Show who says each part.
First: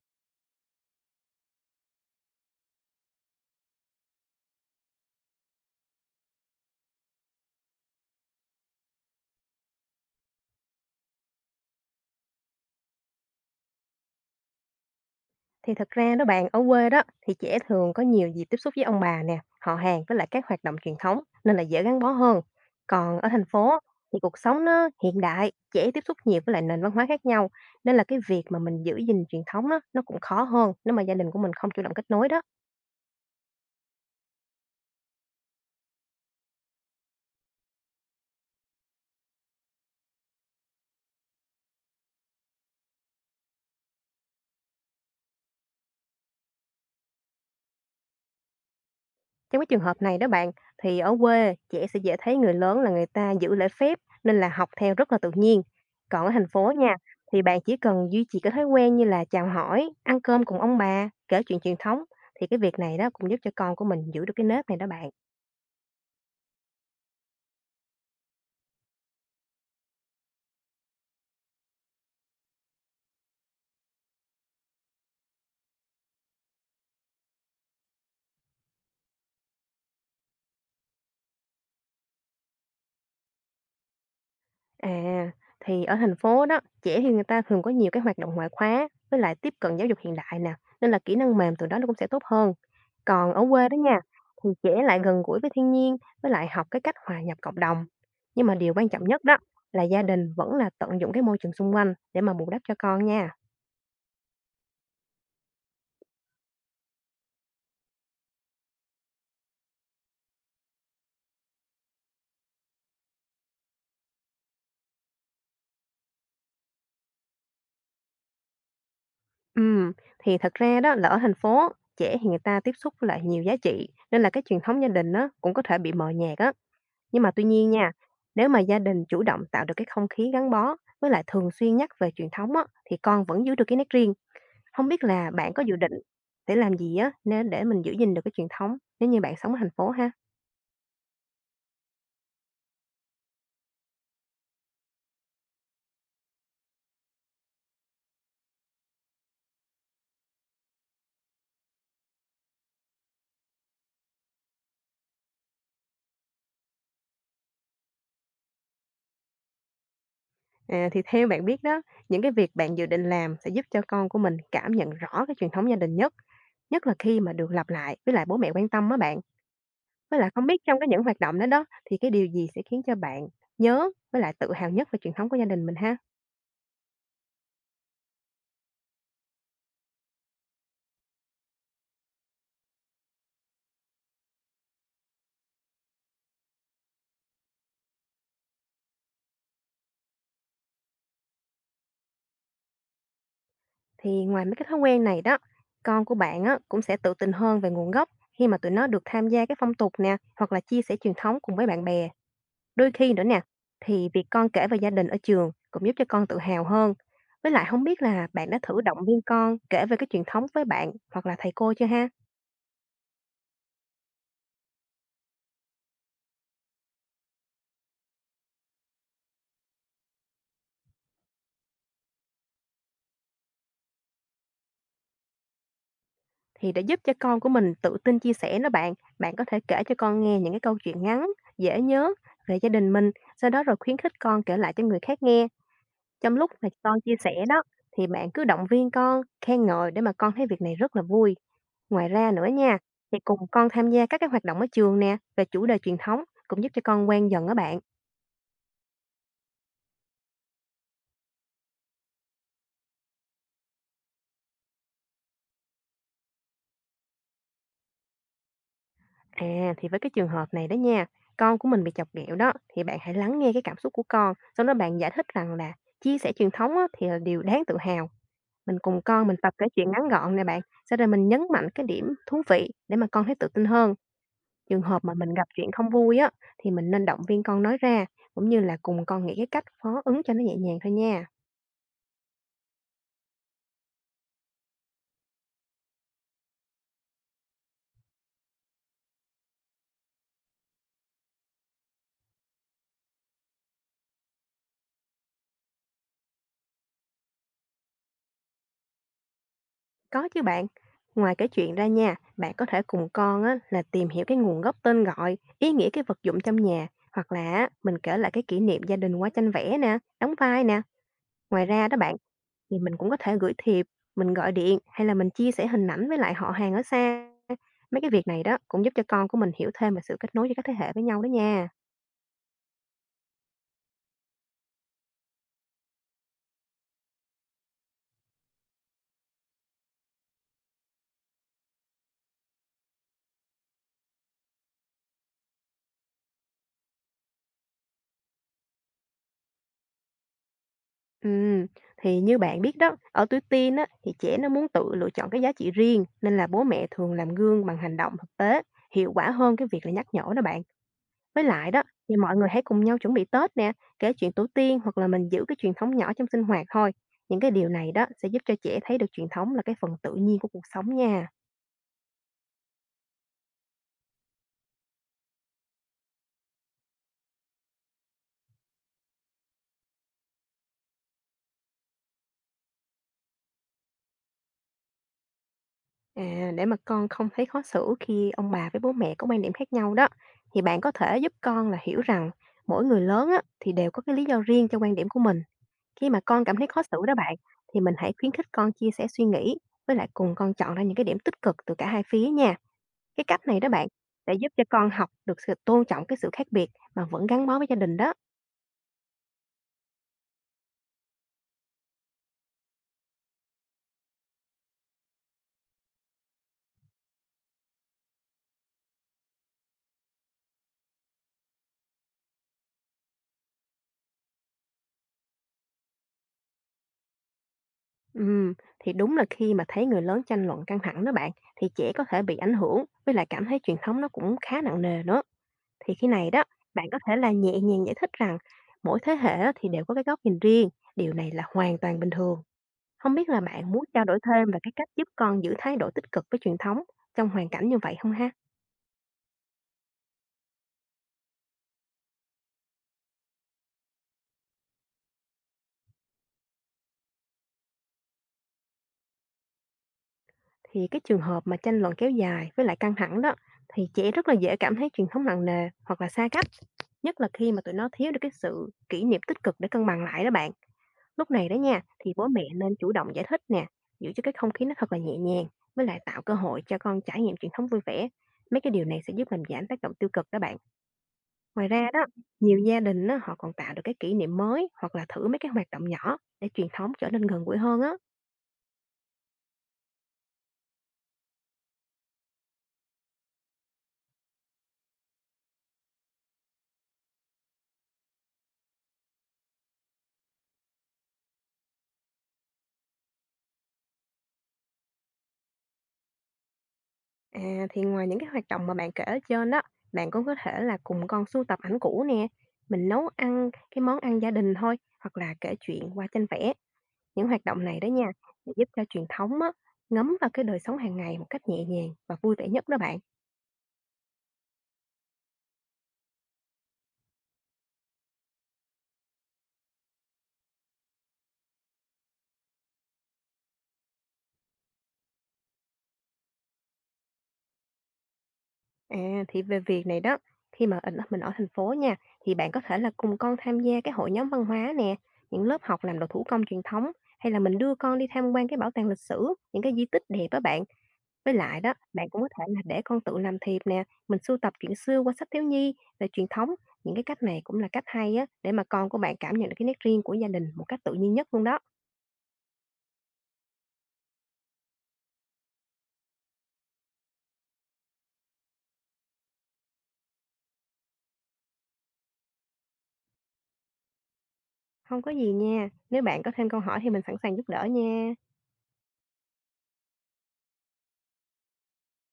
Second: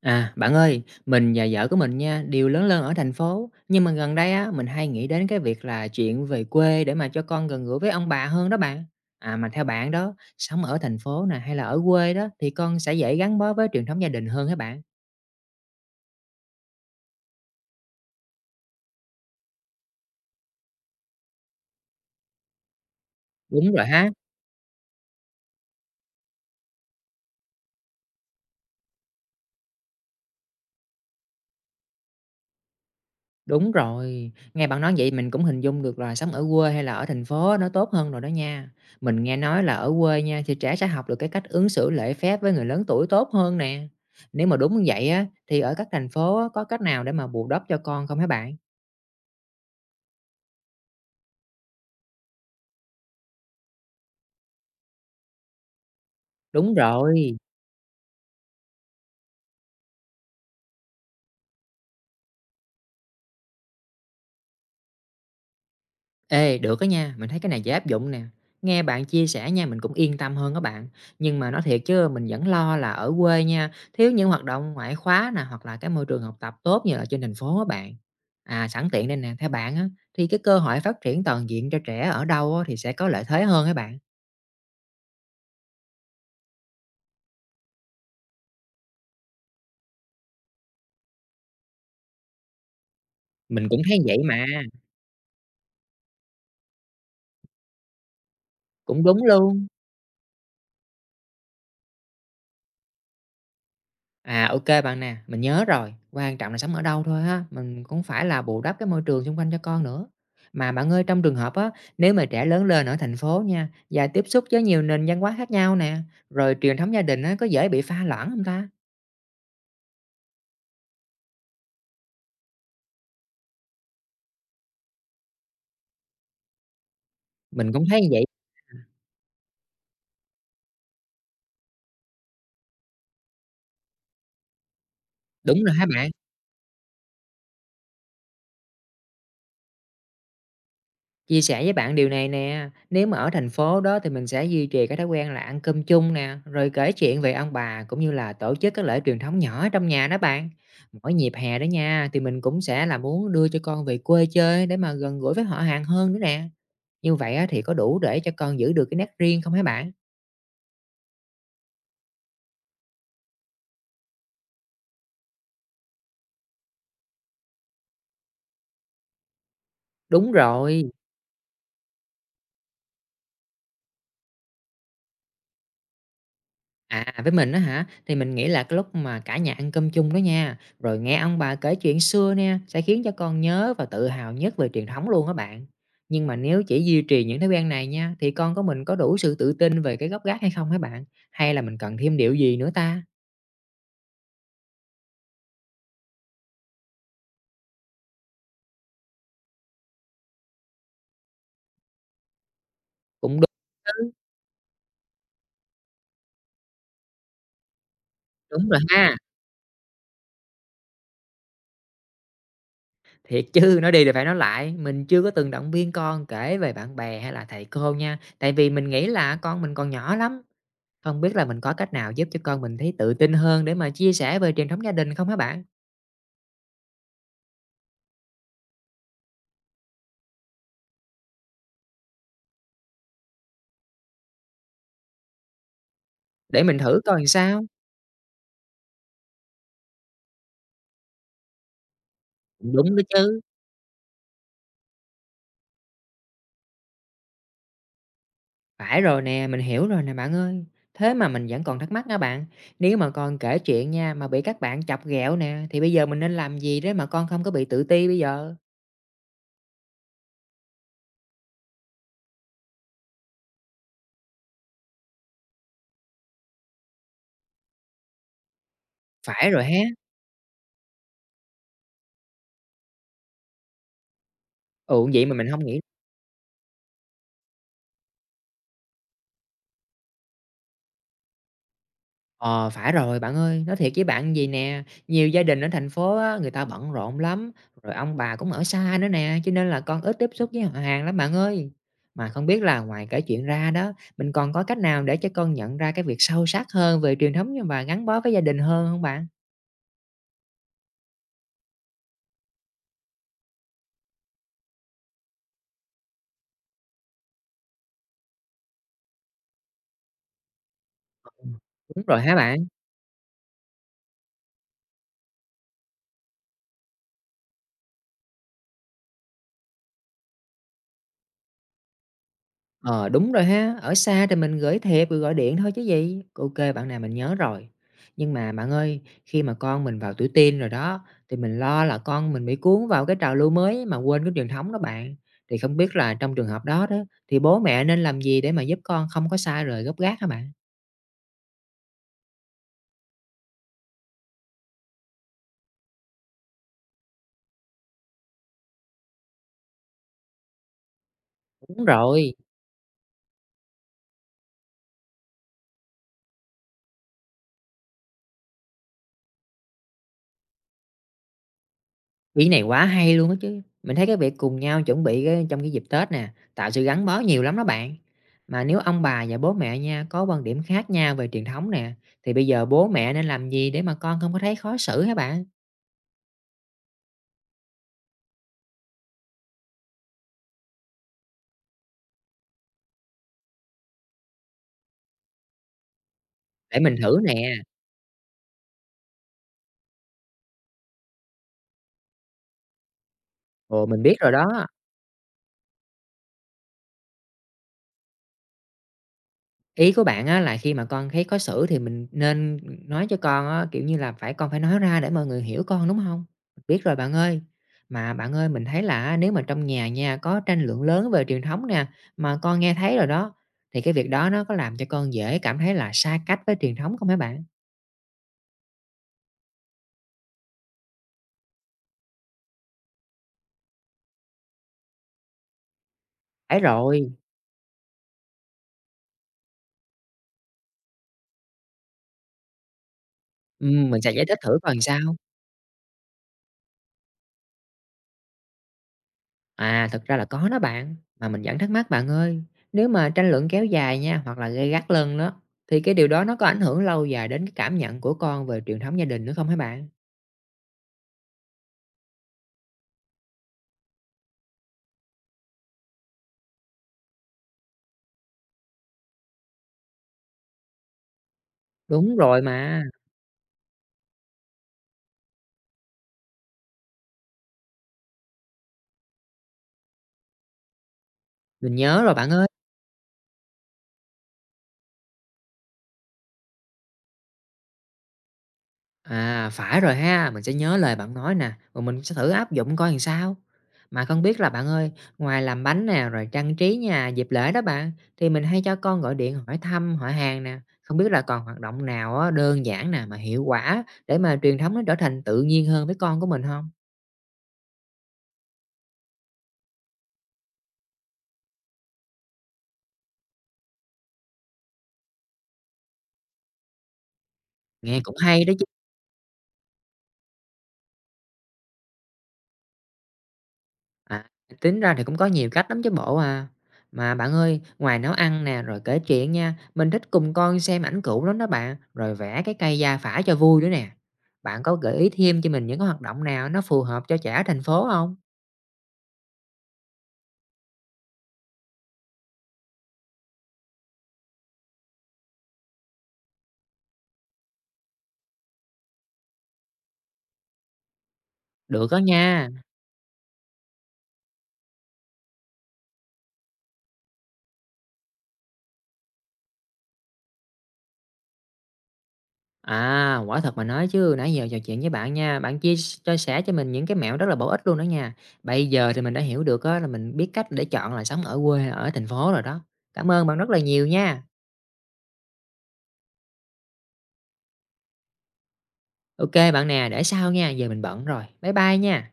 Speaker 1: À, bạn ơi, mình và vợ của mình nha, đều lớn lên ở thành phố, nhưng mà gần đây á, mình hay nghĩ đến cái việc là chuyện về quê để mà cho con gần gũi với ông bà hơn đó bạn. À mà theo bạn đó, sống ở thành phố nè hay là ở quê đó thì con sẽ dễ gắn bó với truyền thống gia đình hơn hả bạn?
Speaker 2: Thì thật ra đó bạn, ở quê đó thì trẻ thường có nhiều dịp tiếp xúc với ông bà nè, họ hàng với lại các hoạt động truyền thống, nên là dễ gắn bó hơn. Còn ở thành phố
Speaker 1: Đúng rồi ha.
Speaker 2: thì cuộc sống nó hiện đại, trẻ tiếp xúc nhiều với lại nền văn hóa khác nhau, nên là cái việc mà mình giữ gìn truyền thống đó, nó cũng khó hơn nếu mà gia đình của mình không chủ động kết nối đó.
Speaker 1: Đúng rồi, nghe bạn nói vậy mình cũng hình dung được là sống ở quê hay là ở thành phố nó tốt hơn rồi đó nha. Mình nghe nói là ở quê nha thì trẻ sẽ học được cái cách ứng xử lễ phép với người lớn tuổi tốt hơn nè. Nếu mà đúng như vậy á thì ở các thành phố á, có cách nào để mà bù đắp cho con không hả bạn?
Speaker 2: Trong cái trường hợp này đó bạn, thì ở quê trẻ sẽ dễ thấy người lớn là người ta giữ lễ phép, nên là học theo rất là tự nhiên. Còn ở thành phố
Speaker 1: Đúng
Speaker 2: nha,
Speaker 1: rồi.
Speaker 2: thì bạn chỉ cần duy trì cái thói quen như là chào hỏi, ăn cơm cùng ông bà, kể chuyện truyền thống, thì cái việc này đó cũng giúp cho con của mình giữ được cái nếp này đó bạn.
Speaker 1: Ê, được á nha, mình thấy cái này dễ áp dụng nè. Nghe bạn chia sẻ nha, mình cũng yên tâm hơn các bạn. Nhưng mà nói thiệt chứ mình vẫn lo là ở quê nha, thiếu những hoạt động ngoại khóa nè, hoặc là cái môi trường học tập tốt như là trên thành phố các bạn. À, sẵn tiện đây nè, theo bạn á, thì cái cơ hội phát triển toàn diện cho trẻ ở đâu á, thì sẽ có lợi thế hơn các bạn.
Speaker 2: À, thì ở thành phố đó, trẻ thì người ta thường có nhiều cái hoạt động ngoại khóa với lại tiếp cận giáo dục hiện đại nè, nên là kỹ năng mềm từ đó nó cũng sẽ tốt hơn. Còn ở
Speaker 1: Mình
Speaker 2: quê đó
Speaker 1: cũng thấy
Speaker 2: nha,
Speaker 1: vậy mà,
Speaker 2: thì trẻ lại gần gũi với thiên nhiên, với lại học cái cách hòa nhập cộng đồng. Nhưng mà điều quan
Speaker 1: cũng
Speaker 2: trọng
Speaker 1: đúng
Speaker 2: nhất đó
Speaker 1: luôn.
Speaker 2: là gia đình vẫn là tận dụng cái môi trường xung quanh để mà bù đắp cho con nha.
Speaker 1: À, OK bạn nè, mình nhớ rồi, quan trọng là sống ở đâu thôi ha, mình cũng phải là bù đắp cái môi trường xung quanh cho con nữa. Mà bạn ơi, trong trường hợp á, nếu mà trẻ lớn lên ở thành phố nha, và tiếp xúc với nhiều nền văn hóa khác nhau nè, rồi truyền thống gia đình á, có dễ bị pha loãng không ta?
Speaker 2: Ừm, thì thật ra đó là ở thành phố, trẻ thì người ta tiếp xúc với lại nhiều giá trị, nên là cái truyền thống gia đình đó cũng có thể bị mờ nhạt á. Nhưng mà tuy nhiên
Speaker 1: Mình cũng
Speaker 2: nha,
Speaker 1: thấy như vậy.
Speaker 2: nếu mà gia đình chủ động tạo được cái không khí gắn bó với lại thường xuyên nhắc về truyền thống á, thì con vẫn giữ được cái nét riêng. Không biết là bạn
Speaker 1: Đúng
Speaker 2: có
Speaker 1: rồi
Speaker 2: dự
Speaker 1: ha
Speaker 2: định
Speaker 1: bạn.
Speaker 2: để làm gì á, nên để mình giữ gìn được cái truyền thống nếu như bạn sống ở thành phố ha?
Speaker 1: Chia sẻ với bạn điều này nè, nếu mà ở thành phố đó thì mình sẽ duy trì cái thói quen là ăn cơm chung nè, rồi kể chuyện về ông bà cũng như là tổ chức các lễ truyền thống nhỏ trong nhà đó bạn. Mỗi dịp hè đó nha, thì mình cũng sẽ là muốn đưa cho con về quê chơi để mà gần gũi với họ hàng hơn nữa nè. Như vậy á, thì có đủ để cho con giữ được cái nét riêng không hả bạn?
Speaker 2: À, thì theo bạn biết đó, những cái việc bạn dự định làm sẽ giúp cho con của mình cảm nhận rõ cái truyền thống gia đình nhất, nhất là khi mà được lặp lại với lại bố mẹ quan tâm á bạn. Với lại
Speaker 1: Đúng
Speaker 2: không biết trong cái
Speaker 1: rồi.
Speaker 2: những hoạt động đó đó, thì cái điều gì sẽ khiến cho bạn nhớ với lại tự hào nhất về truyền thống của gia đình mình ha?
Speaker 1: À, với mình đó hả, thì mình nghĩ là cái lúc mà cả nhà ăn cơm chung đó nha, rồi nghe ông bà kể chuyện xưa nè, sẽ khiến cho con nhớ và tự hào nhất về truyền thống luôn các bạn. Nhưng mà nếu chỉ duy trì những thói quen này nha, thì con của mình có đủ sự tự tin về cái gốc gác hay không hả bạn? Hay là mình cần thêm điều gì nữa ta?
Speaker 2: Thì ngoài mấy cái thói quen này đó, con của bạn á, cũng sẽ tự tin hơn về nguồn gốc khi mà tụi nó được tham gia cái phong tục nè, hoặc là chia sẻ truyền thống cùng với bạn bè. Đôi khi nữa
Speaker 1: Cũng
Speaker 2: nè,
Speaker 1: đúng
Speaker 2: thì
Speaker 1: chứ.
Speaker 2: việc con kể về gia đình ở trường cũng giúp cho con tự hào hơn. Với lại không biết là bạn đã
Speaker 1: Đúng rồi
Speaker 2: thử động
Speaker 1: ha.
Speaker 2: viên con kể về cái truyền thống với bạn hoặc là thầy cô chưa ha?
Speaker 1: Thiệt chứ, nói đi thì phải nói lại, mình chưa có từng động viên con kể về bạn bè hay là thầy cô nha, tại vì mình nghĩ là con mình còn nhỏ lắm. Không biết là mình có cách nào giúp cho con mình thấy tự tin hơn để mà chia sẻ về truyền thống gia đình không hả bạn?
Speaker 2: Thì để giúp cho con của mình tự tin chia sẻ đó bạn, bạn có thể kể cho con nghe những cái câu chuyện ngắn, dễ nhớ về gia đình mình, sau đó rồi khuyến khích con kể lại cho người khác nghe. Trong lúc
Speaker 1: Để
Speaker 2: mà
Speaker 1: mình thử
Speaker 2: con chia
Speaker 1: coi làm
Speaker 2: sẻ đó
Speaker 1: sao.
Speaker 2: thì bạn cứ động viên con, khen ngợi để mà con thấy việc này rất là vui. Ngoài ra nữa nha,
Speaker 1: Đúng đó
Speaker 2: thì
Speaker 1: chứ.
Speaker 2: cùng con tham gia các cái hoạt động ở trường nè về chủ đề truyền thống cũng giúp cho con quen dần á bạn.
Speaker 1: Phải rồi nè, mình hiểu rồi nè bạn ơi. Thế mà mình vẫn còn thắc mắc nha bạn. Nếu mà con kể chuyện nha mà bị các bạn chọc ghẹo nè thì bây giờ mình nên làm gì để mà con không có bị tự ti bây giờ?
Speaker 2: À thì với cái trường hợp này đó nha, con của mình bị chọc ghẹo đó thì bạn hãy lắng nghe cái cảm xúc của con, sau đó bạn giải thích rằng là chia sẻ truyền thống á, thì là điều đáng tự hào. Mình cùng con mình
Speaker 1: Phải
Speaker 2: tập
Speaker 1: rồi
Speaker 2: kể
Speaker 1: ha.
Speaker 2: chuyện ngắn gọn nè bạn, sau rồi mình nhấn mạnh cái điểm thú vị để mà con thấy tự tin hơn. Trường hợp
Speaker 1: Ừ
Speaker 2: mà
Speaker 1: vậy mà
Speaker 2: mình
Speaker 1: mình
Speaker 2: gặp
Speaker 1: không
Speaker 2: chuyện
Speaker 1: nghĩ.
Speaker 2: không vui á, thì mình nên động viên con nói ra, cũng như là cùng con nghĩ cái cách phó ứng cho nó nhẹ nhàng thôi nha.
Speaker 1: Ờ, phải rồi bạn ơi, nói thiệt với bạn gì nè, nhiều gia đình ở thành phố á, người ta bận rộn lắm, rồi ông bà cũng ở xa nữa nè, cho nên là con ít tiếp xúc với họ hàng lắm bạn ơi. Mà không biết là ngoài kể chuyện ra đó, mình còn có cách nào để cho con nhận ra cái việc sâu sắc hơn về truyền thống và gắn bó với gia đình hơn không bạn?
Speaker 2: Có chứ bạn. Ngoài cái chuyện ra nha, bạn có thể cùng con á, là tìm hiểu cái nguồn gốc tên gọi, ý nghĩa cái vật dụng trong nhà, hoặc là á, mình kể lại cái kỷ niệm gia đình qua tranh vẽ nè, đóng vai nè.
Speaker 1: Ừm.
Speaker 2: Ngoài ra đó
Speaker 1: Đúng
Speaker 2: bạn,
Speaker 1: rồi hả bạn?
Speaker 2: thì mình cũng có thể gửi thiệp, mình gọi điện hay là mình chia sẻ hình ảnh với lại họ hàng ở xa. Mấy cái việc này đó cũng giúp cho con của mình hiểu thêm về sự kết nối giữa các thế hệ với nhau đó nha.
Speaker 1: Ờ, đúng rồi ha, ở xa thì mình gửi thiệp rồi gọi điện thôi chứ gì. OK bạn, nào mình nhớ rồi. Nhưng mà bạn ơi, khi mà con mình vào tuổi teen rồi đó, thì mình lo là con mình bị cuốn vào cái trào lưu mới mà quên cái truyền thống đó bạn. Thì không biết là trong trường hợp đó đó, thì bố mẹ nên làm gì để mà giúp con không có xa rời gốc gác hả bạn?
Speaker 2: Ừm, thì như bạn biết đó, ở tuổi teen á, thì trẻ nó muốn tự lựa chọn cái giá trị riêng, nên là bố mẹ thường làm gương bằng hành động thực tế, hiệu quả hơn cái việc là nhắc nhở đó bạn. Với lại đó,
Speaker 1: Đúng
Speaker 2: thì
Speaker 1: rồi.
Speaker 2: mọi người hãy cùng nhau chuẩn bị Tết nè, kể chuyện tổ tiên hoặc là mình giữ cái truyền thống nhỏ trong sinh hoạt thôi. Những cái điều này đó sẽ giúp cho trẻ thấy được truyền thống là cái phần tự nhiên của cuộc sống nha.
Speaker 1: Ý này quá hay luôn á chứ. Mình thấy cái việc cùng nhau chuẩn bị cái trong cái dịp Tết nè, tạo sự gắn bó nhiều lắm đó bạn. Mà nếu ông bà và bố mẹ nha có quan điểm khác nhau về truyền thống nè, thì bây giờ bố mẹ nên làm gì để mà con không có thấy khó xử hả bạn?
Speaker 2: À, để mà con không thấy khó xử khi ông bà với bố mẹ có quan điểm khác nhau đó, thì bạn có thể giúp con là hiểu rằng mỗi người lớn á, thì đều có cái lý do riêng cho quan điểm của mình. Khi mà con cảm thấy
Speaker 1: Để
Speaker 2: khó
Speaker 1: mình
Speaker 2: xử đó
Speaker 1: thử
Speaker 2: bạn,
Speaker 1: nè.
Speaker 2: thì mình hãy khuyến khích con chia sẻ suy nghĩ, với lại cùng con chọn ra những cái điểm tích cực từ cả hai phía nha. Cái cách này đó
Speaker 1: Ồ,
Speaker 2: bạn
Speaker 1: mình biết rồi
Speaker 2: sẽ giúp cho
Speaker 1: đó.
Speaker 2: con học được sự tôn trọng cái sự khác biệt mà vẫn gắn bó với gia đình đó.
Speaker 1: Ý của bạn á là khi mà con thấy khó xử thì mình nên nói cho con á, kiểu như là, phải con phải nói ra để mọi người hiểu con, đúng không? Biết rồi bạn ơi. Mà bạn ơi, mình thấy là á, nếu mà trong nhà nha, có tranh luận lớn về truyền thống nè, mà con nghe thấy rồi đó, thì cái việc đó nó có làm cho con dễ cảm thấy là xa cách với truyền thống không hả bạn?
Speaker 2: Thì đúng là khi mà thấy người lớn tranh luận căng thẳng đó bạn, thì trẻ có thể bị ảnh hưởng, với lại cảm thấy truyền thống nó cũng khá nặng nề nữa. Thì khi này đó,
Speaker 1: Phải
Speaker 2: bạn có
Speaker 1: rồi,
Speaker 2: thể là nhẹ nhàng giải thích rằng mỗi thế hệ á thì đều có cái góc nhìn riêng, điều này là hoàn toàn bình thường. Không biết là bạn muốn
Speaker 1: mình
Speaker 2: trao
Speaker 1: sẽ
Speaker 2: đổi
Speaker 1: giải thích
Speaker 2: thêm
Speaker 1: thử
Speaker 2: về cái
Speaker 1: coi làm
Speaker 2: cách
Speaker 1: sao.
Speaker 2: giúp con giữ thái độ tích cực với truyền thống trong hoàn cảnh như vậy không ha?
Speaker 1: À, thực ra là có đó bạn, mà mình vẫn thắc mắc bạn ơi, nếu mà tranh luận kéo dài nha, hoặc là gay gắt lên đó, thì cái điều đó nó có ảnh hưởng lâu dài đến cái cảm nhận của con về truyền thống gia đình nữa không hả bạn?
Speaker 2: Thì cái trường hợp mà tranh luận kéo dài với lại căng thẳng đó, thì trẻ rất là dễ cảm thấy truyền thống nặng nề hoặc là xa cách, nhất là khi mà tụi nó thiếu được cái sự kỷ niệm tích cực để cân bằng lại đó bạn. Lúc này đó nha, thì
Speaker 1: Đúng
Speaker 2: bố
Speaker 1: rồi
Speaker 2: mẹ nên
Speaker 1: mà,
Speaker 2: chủ động giải thích nè, giữ cho cái không khí nó thật là nhẹ nhàng, với lại tạo cơ hội cho con trải nghiệm truyền thống vui vẻ. Mấy cái điều này sẽ giúp làm giảm tác động tiêu cực đó bạn. Ngoài
Speaker 1: mình
Speaker 2: ra
Speaker 1: nhớ
Speaker 2: đó,
Speaker 1: rồi bạn ơi.
Speaker 2: nhiều gia đình á, họ còn tạo được cái kỷ niệm mới hoặc là thử mấy cái hoạt động nhỏ để truyền thống trở nên gần gũi hơn á.
Speaker 1: À, phải rồi ha, mình sẽ nhớ lời bạn nói nè, và mình sẽ thử áp dụng coi làm sao. Mà không biết là bạn ơi, ngoài làm bánh nè, rồi trang trí nhà dịp lễ đó bạn, thì mình hay cho con gọi điện hỏi thăm, hỏi hàng nè. Không biết là còn hoạt động nào á, đơn giản nè mà hiệu quả để mà truyền thống nó trở thành tự nhiên hơn với con của mình không?
Speaker 2: À, thì ngoài những cái hoạt động mà bạn kể ở trên đó, bạn cũng có thể là cùng con sưu tập ảnh cũ nè, mình nấu ăn cái món ăn gia đình thôi hoặc là kể chuyện qua tranh vẽ. Những hoạt động này đó
Speaker 1: Nghe
Speaker 2: nha,
Speaker 1: cũng hay đó.
Speaker 2: để giúp cho truyền thống á, ngấm vào cái đời sống hàng ngày một cách nhẹ nhàng và vui vẻ nhất đó bạn.
Speaker 1: À, tính ra thì cũng có nhiều cách lắm chứ bộ à. Mà bạn ơi, ngoài nấu ăn nè, rồi kể chuyện nha, mình thích cùng con xem ảnh cũ lắm đó bạn, rồi vẽ cái cây gia phả cho vui nữa nè. Bạn có gợi ý thêm cho mình những cái hoạt động nào nó phù hợp cho trẻ ở thành phố không?
Speaker 2: À, thì về việc này đó, khi mà ở mình ở thành phố nha, thì bạn có thể là cùng con tham gia cái hội nhóm văn hóa nè, những lớp học làm đồ thủ công truyền thống, hay là mình đưa con đi tham quan cái bảo tàng lịch sử, những cái di tích đẹp đó bạn. Với lại đó,
Speaker 1: Được đó
Speaker 2: bạn cũng có thể
Speaker 1: nha.
Speaker 2: là để con tự làm thiệp nè, mình sưu tập truyện xưa qua sách thiếu nhi về truyền thống. Những cái cách này cũng là cách hay á, để mà con của bạn cảm nhận được cái nét riêng của gia đình một cách tự nhiên nhất luôn đó.
Speaker 1: À, quả thật mà nói chứ, nãy giờ trò chuyện với bạn nha, bạn chia sẻ cho mình những cái mẹo rất là bổ ích luôn đó nha. Bây giờ thì mình đã hiểu được á, là mình biết cách để chọn là sống ở quê hay ở thành phố rồi đó. Cảm ơn bạn rất là nhiều nha.
Speaker 2: Không có gì nha, nếu bạn có thêm câu hỏi thì mình sẵn sàng giúp đỡ nha.
Speaker 1: OK, bạn nè, để sau nha, giờ mình bận rồi. Bye bye nha.